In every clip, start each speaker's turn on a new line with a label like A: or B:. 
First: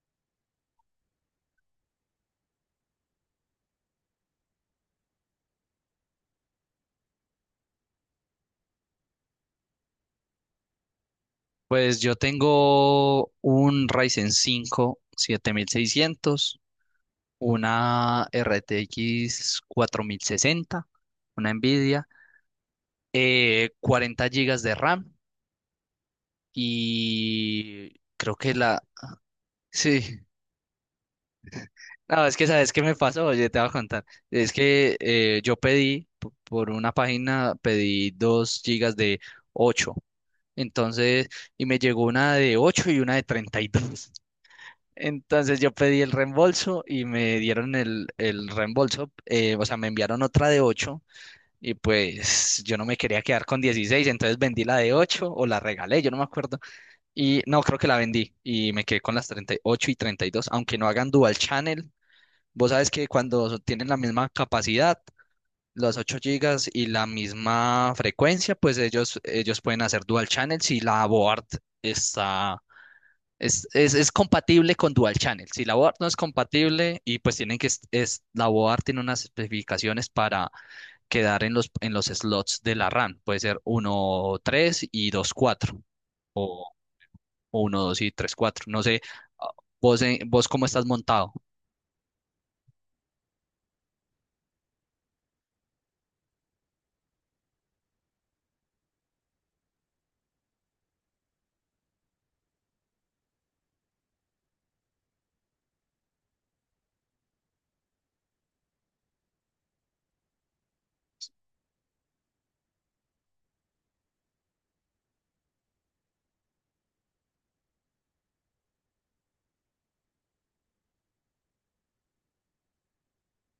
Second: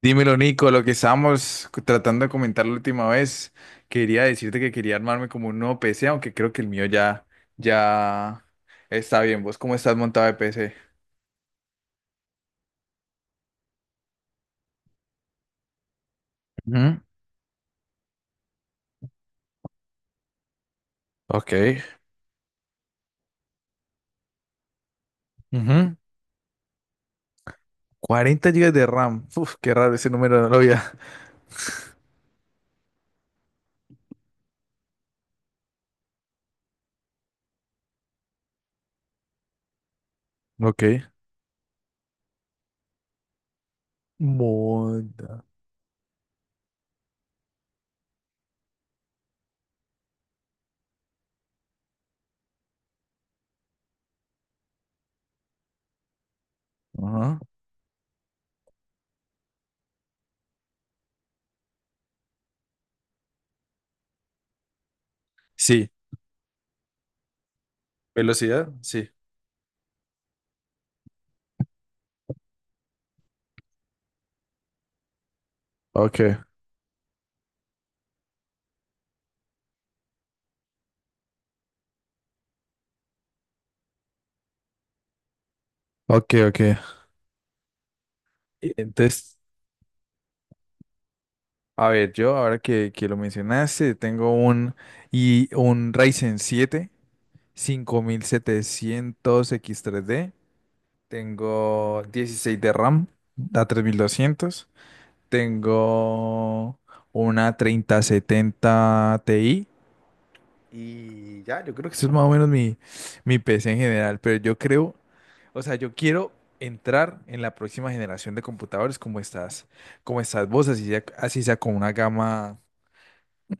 A: Dímelo, Nico, lo que estábamos tratando de comentar la última vez, quería decirte que quería armarme como un nuevo PC, aunque creo que el mío ya está bien. ¿Vos cómo estás montado de PC?
B: Pues yo tengo un Ryzen 5 7600,
A: Ujú.
B: una RTX 60,
A: Ok.
B: una Nvidia, 40 GB de RAM
A: Ujú.
B: y creo
A: 40
B: que
A: GB
B: la...
A: de RAM. Uf, qué raro ese
B: Sí,
A: número, no lo había.
B: no, es que sabes qué me pasó, oye, te voy a contar. Es que yo por una página, pedí 2 gigas de ocho.
A: Ok.
B: Entonces, y me llegó una de 8 y una de 32.
A: Moda.
B: Entonces yo pedí el reembolso y me dieron el reembolso, o sea, me enviaron otra de 8 y pues yo no me quería quedar con 16, entonces vendí la de 8 o la regalé, yo no me acuerdo.
A: Ajá.
B: Y no, creo que la vendí y me quedé con las 38 y ocho y treinta y dos, aunque no hagan dual channel. Vos sabes que cuando tienen la misma capacidad,
A: Sí,
B: los 8 gigas y la misma frecuencia,
A: velocidad,
B: pues
A: sí.
B: ellos pueden hacer dual channel si la board está es compatible con Dual Channel. Si la board no es
A: Ok,
B: compatible y pues tienen que, es- la board tiene unas especificaciones para quedar en los slots de la RAM. Puede ser uno 3 y 2 4
A: ok, ok.
B: o uno 2 y 3 cuatro. No sé.
A: Entonces,
B: ah, vos, ¿cómo estás montado?
A: a ver, yo ahora que lo mencionaste, tengo un Ryzen siete 5700 X3D. Tengo 16 de RAM, da 3200. Tengo una 3070 Ti. Y ya, yo creo que eso es más o menos mi PC en general. Pero yo creo, o sea, yo quiero entrar en la próxima generación de computadores como estas vos, así sea con una gama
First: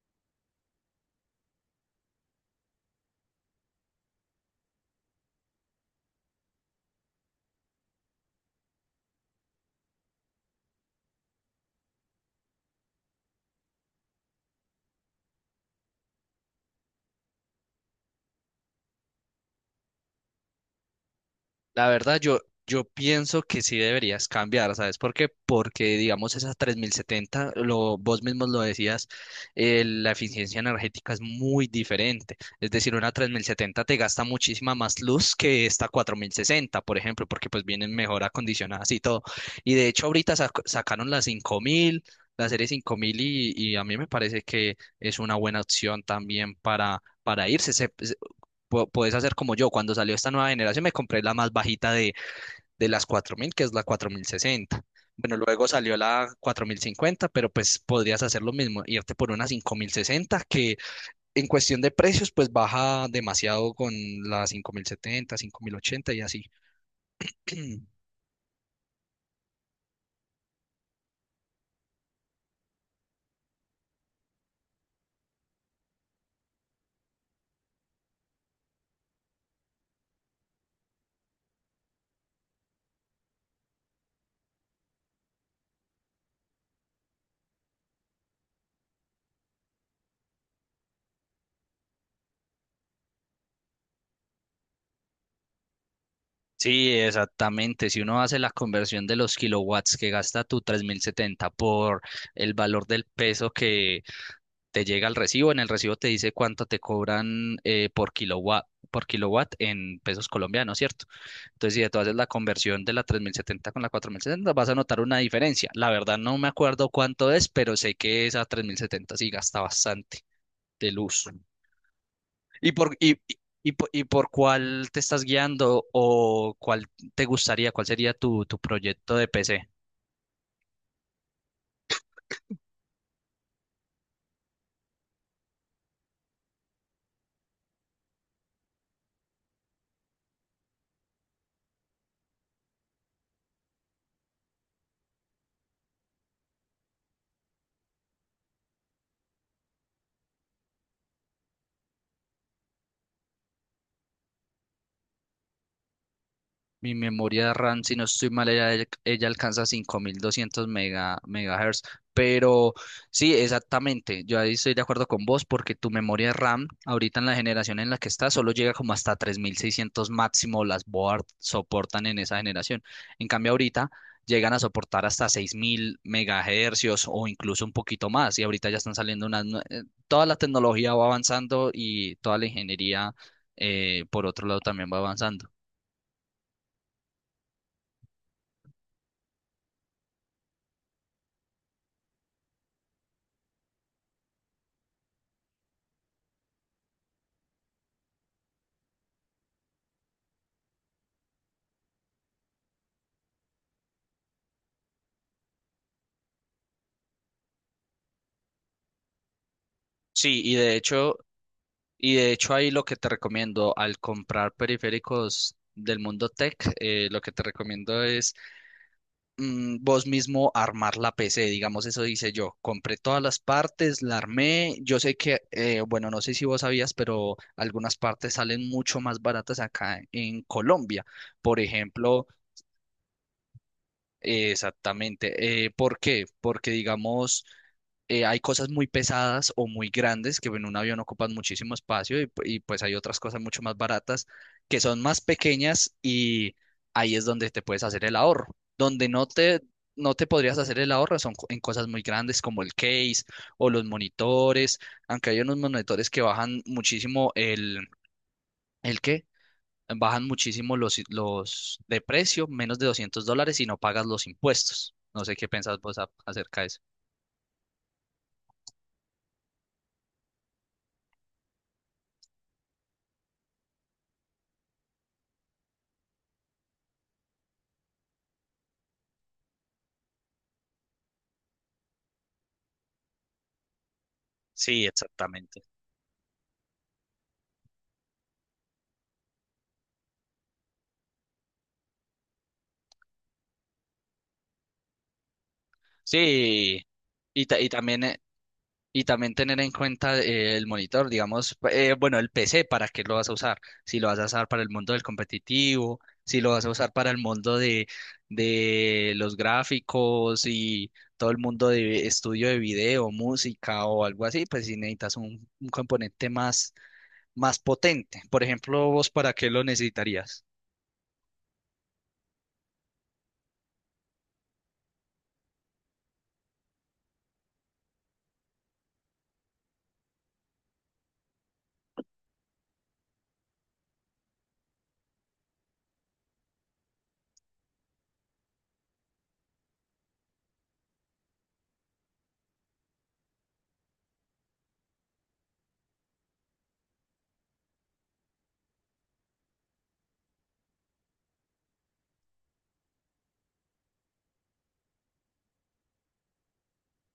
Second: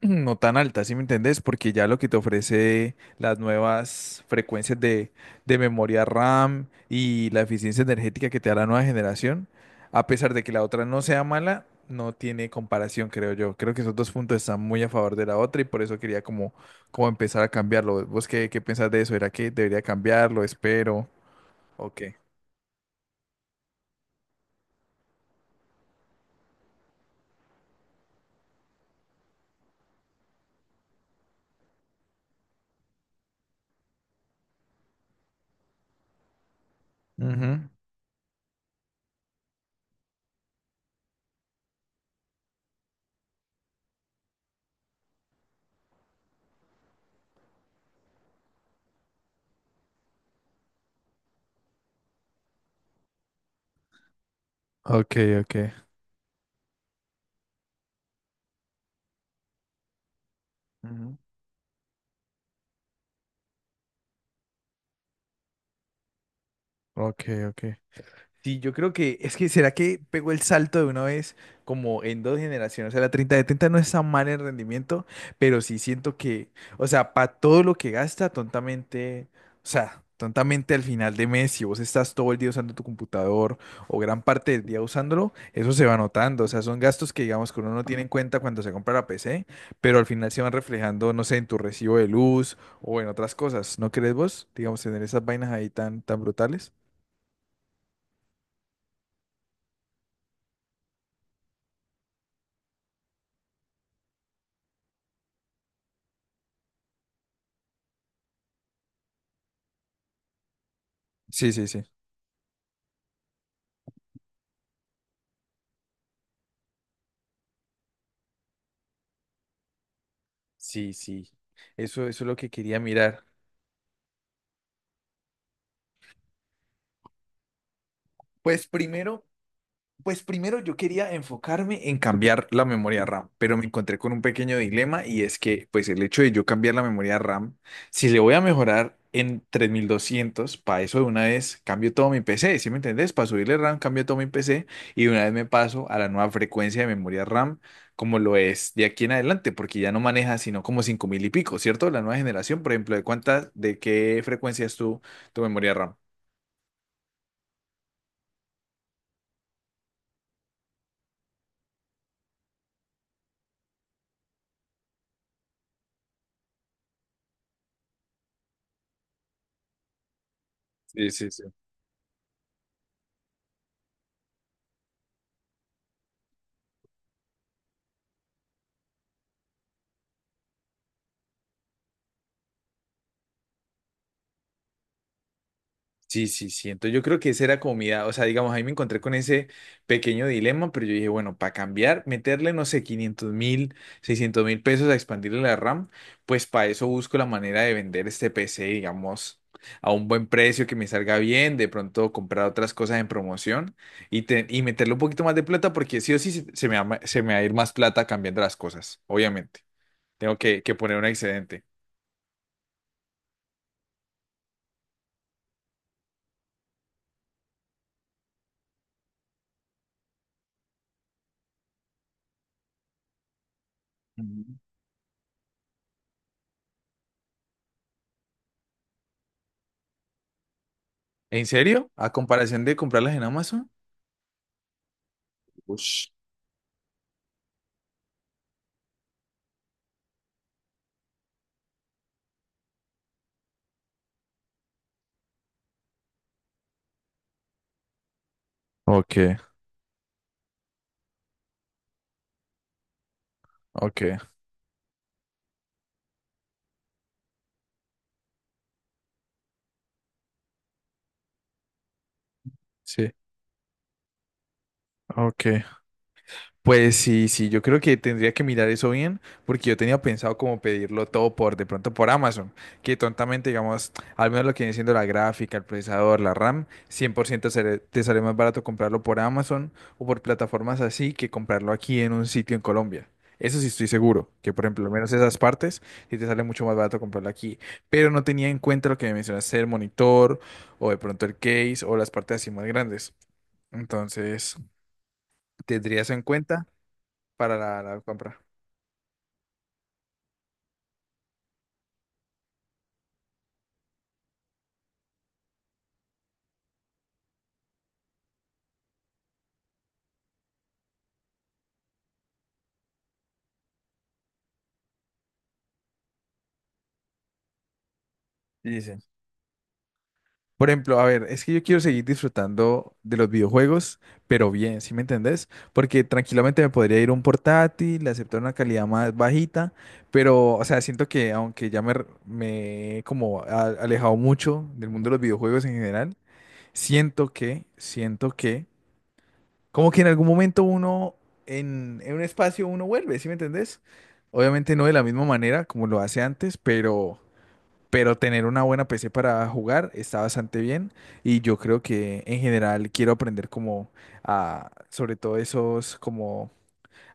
A: no tan alta, ¿sí me entendés? Porque ya lo que te ofrece las nuevas frecuencias de memoria RAM y la eficiencia energética que te da la nueva generación, a pesar de que la otra no sea mala, no tiene comparación, creo yo. Creo que esos dos puntos están muy a favor de la otra y por eso quería como empezar a cambiarlo. ¿Vos qué pensás de eso? ¿Era que debería cambiarlo? ¿Espero?
B: La
A: Ok.
B: verdad, yo pienso que sí deberías cambiar, ¿sabes por qué? Porque, digamos, esa 3070, vos mismos lo decías, la eficiencia energética es muy diferente. Es decir, una 3070 te gasta muchísima más luz que esta 4060, por ejemplo, porque
A: Ujú.
B: pues vienen mejor acondicionadas y todo. Y de hecho, ahorita sacaron la 5000, la serie 5000, y a mí me parece que es una buena opción también para, irse. Podés hacer como yo. Cuando salió esta nueva generación me compré la más bajita de, las 4000, que es la 4060.
A: Ok,
B: Bueno,
A: ok.
B: luego salió la 4050, pero pues podrías hacer lo mismo, irte por una 5060, que
A: Ujú.
B: en cuestión de precios pues baja demasiado con la 5070, 5080 y así.
A: Ok, ok. Sí, yo creo que es que será que pegó el salto de una vez como en dos generaciones. O sea, la 3070 no está mal en rendimiento, pero sí siento que, o sea, para todo lo que gasta, tontamente, o sea, tontamente al final de mes, si vos estás todo el día usando tu computador o gran parte del día usándolo, eso se va notando. O sea, son gastos que digamos que uno no tiene en cuenta cuando se compra la PC, pero al final se van reflejando, no sé, en tu recibo de luz o en otras cosas. ¿No crees vos, digamos, tener esas vainas ahí tan, tan brutales?
B: Sí, exactamente. Si uno hace la conversión de los kilowatts que gasta tu 3070 por el valor del peso que te llega el recibo, en el recibo te dice cuánto te cobran, por kilowatt, en pesos colombianos, ¿cierto?
A: Sí, sí,
B: Entonces,
A: sí.
B: si tú haces la conversión de la 3070 con la 4070, vas a notar una diferencia. La verdad no me acuerdo cuánto es, pero sé que esa 3070 sí gasta bastante de
A: Sí,
B: luz.
A: sí, eso es lo que
B: ¿Y
A: quería
B: por, y,
A: mirar.
B: y por cuál te estás guiando, o cuál te gustaría, cuál sería tu
A: Pues
B: proyecto
A: primero,
B: de PC?
A: Pues primero yo quería enfocarme en cambiar la memoria RAM, pero me encontré con un pequeño dilema y es que pues el hecho de yo cambiar la memoria RAM, si le voy a mejorar en 3200, para eso de una vez cambio todo mi PC, ¿sí me entendés? Para subirle RAM cambio todo mi PC y de una vez me paso a la nueva frecuencia de memoria RAM como lo es de aquí en adelante, porque ya no maneja sino como 5000 y pico, ¿cierto? La nueva generación, por ejemplo, de qué frecuencia es tu memoria RAM?
B: Mi memoria RAM, si no estoy mal, ella alcanza 5200 megahertz. Pero sí, exactamente. Yo ahí estoy de acuerdo con vos, porque tu memoria RAM, ahorita en la generación en la que está, solo llega como hasta 3600 máximo. Las
A: Sí,
B: board
A: sí, sí.
B: soportan en esa generación. En cambio, ahorita llegan a soportar hasta 6000 megahercios o incluso un poquito más. Y ahorita ya están saliendo unas. Toda la tecnología va avanzando, y toda la ingeniería, por otro lado, también va avanzando.
A: Sí, sí, sí. Entonces yo creo que esa era como comida. O sea, digamos, ahí me encontré con ese pequeño dilema, pero yo dije, bueno, para cambiar, meterle, no sé, 500.000, 600.000 pesos a expandirle la RAM, pues para eso busco la manera de vender este PC, digamos, a un buen precio que me salga bien, de pronto comprar otras cosas en promoción y, y meterle un poquito más de plata, porque sí o sí se me va, se me va a ir más plata cambiando las cosas, obviamente. Tengo
B: Sí,
A: que poner un excedente.
B: y de hecho, ahí lo que te recomiendo al comprar periféricos del mundo tech, lo que te recomiendo es, vos mismo armar la PC, digamos. Eso dice yo. Compré todas las partes, la
A: Ujú.
B: armé. Yo sé que, bueno, no sé si vos sabías, pero algunas partes salen mucho más baratas acá en Colombia.
A: ¿En
B: Por
A: serio? ¿A
B: ejemplo.
A: comparación de comprarlas en Amazon?
B: Exactamente. ¿Por
A: Ush.
B: qué? Porque, digamos, hay cosas muy pesadas o muy grandes que en un avión ocupan muchísimo espacio, y, pues hay otras cosas mucho más baratas, que son más pequeñas, y ahí es donde te puedes hacer el ahorro. Donde no
A: Ok,
B: te, no te podrías hacer el ahorro son, en cosas muy grandes como el case o los
A: ok,
B: monitores, aunque hay unos monitores que bajan muchísimo ¿el qué? Bajan muchísimo los de precio, menos de
A: sí,
B: 200 dólares, y no pagas los impuestos. No sé qué
A: ok.
B: pensás vos acerca de eso.
A: Pues sí, sí, yo creo que tendría que mirar eso bien, porque yo tenía pensado como pedirlo todo de pronto por Amazon, que tontamente, digamos, al menos lo que viene siendo la gráfica, el procesador, la RAM, 100% te sale más barato comprarlo por Amazon o por plataformas así que comprarlo aquí en un sitio en Colombia. Eso sí estoy seguro, que por ejemplo,
B: Sí,
A: al menos esas
B: exactamente.
A: partes, sí te sale mucho más barato comprarlo aquí. Pero no tenía en cuenta lo que me mencionaste, el monitor o de pronto el case o las partes así más grandes. Entonces, tendrías en cuenta
B: Sí, y,
A: para
B: ta- y
A: la
B: también
A: compra.
B: y también tener en cuenta, el monitor, digamos, bueno, el PC, ¿para qué lo vas a usar? Si lo vas a usar para el mundo del competitivo, si lo vas a usar para el mundo de los gráficos y todo el mundo de estudio de video, música o algo así, pues si necesitas un componente más potente. Por
A: Y
B: ejemplo,
A: dicen,
B: ¿vos para qué lo necesitarías?
A: por ejemplo, a ver, es que yo quiero seguir disfrutando de los videojuegos, pero bien, ¿sí me entendés? Porque tranquilamente me podría ir un portátil, aceptar una calidad más bajita, pero, o sea, siento que aunque ya me he como alejado mucho del mundo de los videojuegos en general, siento que como que en algún momento uno, en un espacio, uno vuelve, ¿sí me entendés? Obviamente no de la misma manera como lo hace antes, pero tener una buena PC para jugar está bastante bien y yo creo que en general quiero aprender como a, sobre todo esos, como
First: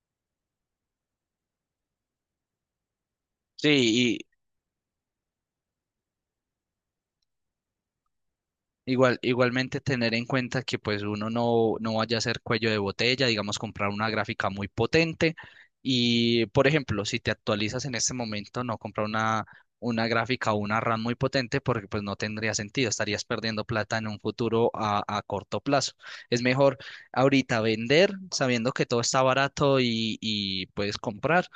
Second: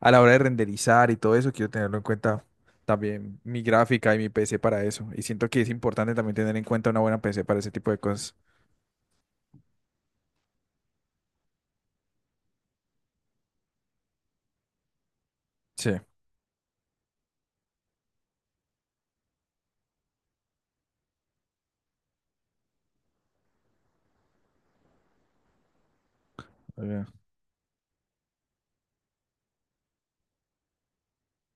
A: a la hora de renderizar y todo eso, quiero tenerlo en cuenta también mi gráfica
B: Sí,
A: y mi PC para eso. Y siento que es importante también tener en cuenta una buena PC para ese tipo de cosas.
B: Igualmente tener en cuenta que pues uno no vaya a ser cuello de botella, digamos, comprar una gráfica muy potente
A: Sí,
B: y, por ejemplo, si te actualizas en este momento, no comprar una gráfica o una RAM muy potente, porque pues no tendría sentido, estarías perdiendo plata en un futuro a corto plazo. Es mejor
A: eh,
B: ahorita vender sabiendo que todo está barato, y puedes comprar,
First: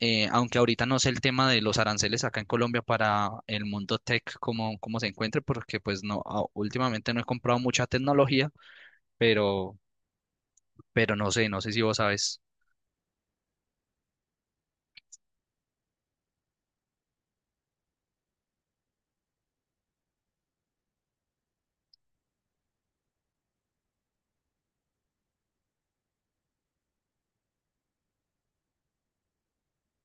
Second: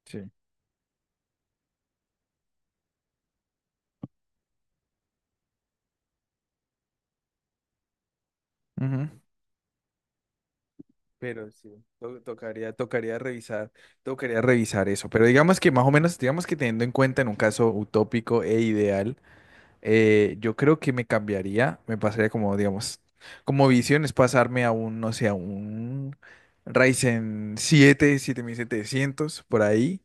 A: sí.
B: aunque ahorita no sé el tema de los aranceles acá en Colombia para el mundo tech, cómo se encuentre, porque pues no, últimamente no he comprado mucha tecnología,
A: Ujú.
B: pero, pero no sé,
A: Pero
B: no
A: sí,
B: sé si vos
A: to-
B: sabes.
A: tocaría, tocaría revisar, tocaría revisar eso. Pero digamos que más o menos, digamos que teniendo en cuenta en un caso utópico e ideal, yo creo que me cambiaría, me pasaría como, digamos, como visión es pasarme a un, no sé, a un Ryzen siete 7700 por ahí,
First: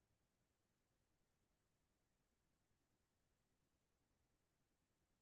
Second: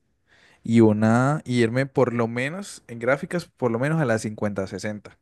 A: y irme por lo menos en gráficas, por lo menos a la 5060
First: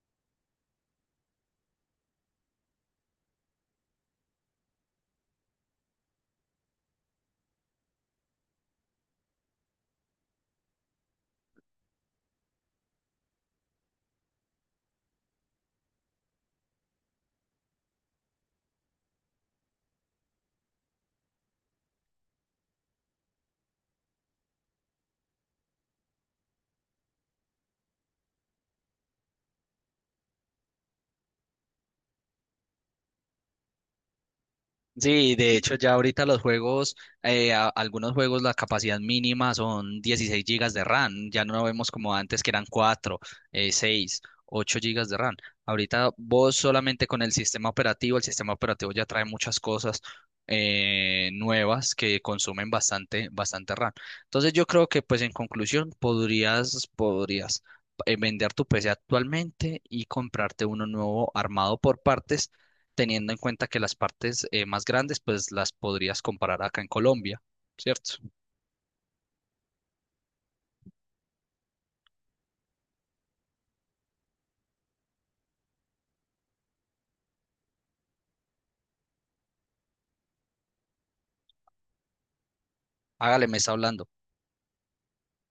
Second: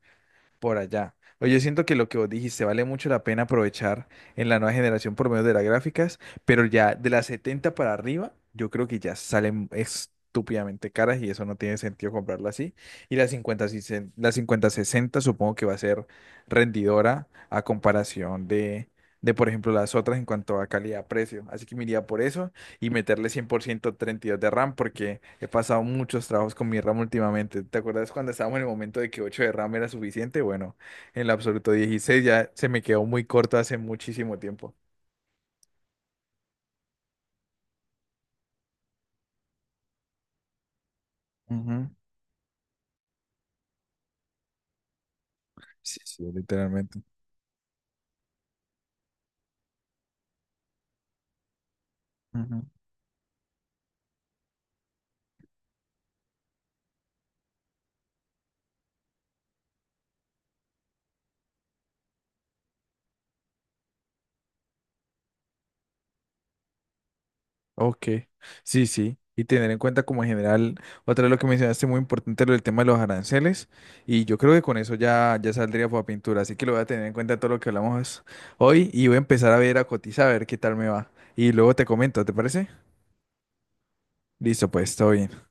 A: por allá. Oye, yo siento que lo que vos dijiste vale mucho la pena aprovechar en la nueva generación por medio de las gráficas, pero ya de las 70 para arriba, yo creo que ya salen estúpidamente caras y eso no tiene sentido comprarla así. Y la 50, si la 50 60 supongo que va a ser rendidora a comparación de, por ejemplo, las otras en cuanto a calidad-precio. Así que me iría por eso y meterle cien por ciento 32 de RAM porque he pasado muchos trabajos con mi RAM últimamente. ¿Te acuerdas cuando estábamos en el momento de que 8 de RAM era suficiente? Bueno, en el absoluto 16 ya se me quedó muy corto hace muchísimo tiempo.
B: Sí, de hecho ya ahorita algunos juegos, la capacidad mínima son 16 gigas de RAM, ya no
A: Ujú.
B: vemos como antes, que eran 4, 6, 8 gigas de RAM.
A: Sí,
B: Ahorita
A: sí,
B: vos
A: literalmente.
B: solamente con el sistema operativo, ya trae muchas cosas nuevas que
A: Ujú.
B: consumen bastante, bastante RAM. Entonces yo creo que pues en conclusión podrías, vender tu PC actualmente y comprarte uno nuevo armado por partes, teniendo en cuenta que las partes, más grandes, pues las podrías comparar acá en Colombia,
A: Ok,
B: ¿cierto?
A: sí, sí. Y tener en cuenta como en general, otra vez lo que mencionaste muy importante, lo del tema de los aranceles. Y yo creo que con eso ya saldría para pintura. Así que lo voy a tener en cuenta todo lo que hablamos hoy y voy a empezar a ver, a cotizar, a ver qué tal me va. Y luego te comento, ¿te parece?
B: Hágale, me está hablando.
A: Listo, pues, todo bien.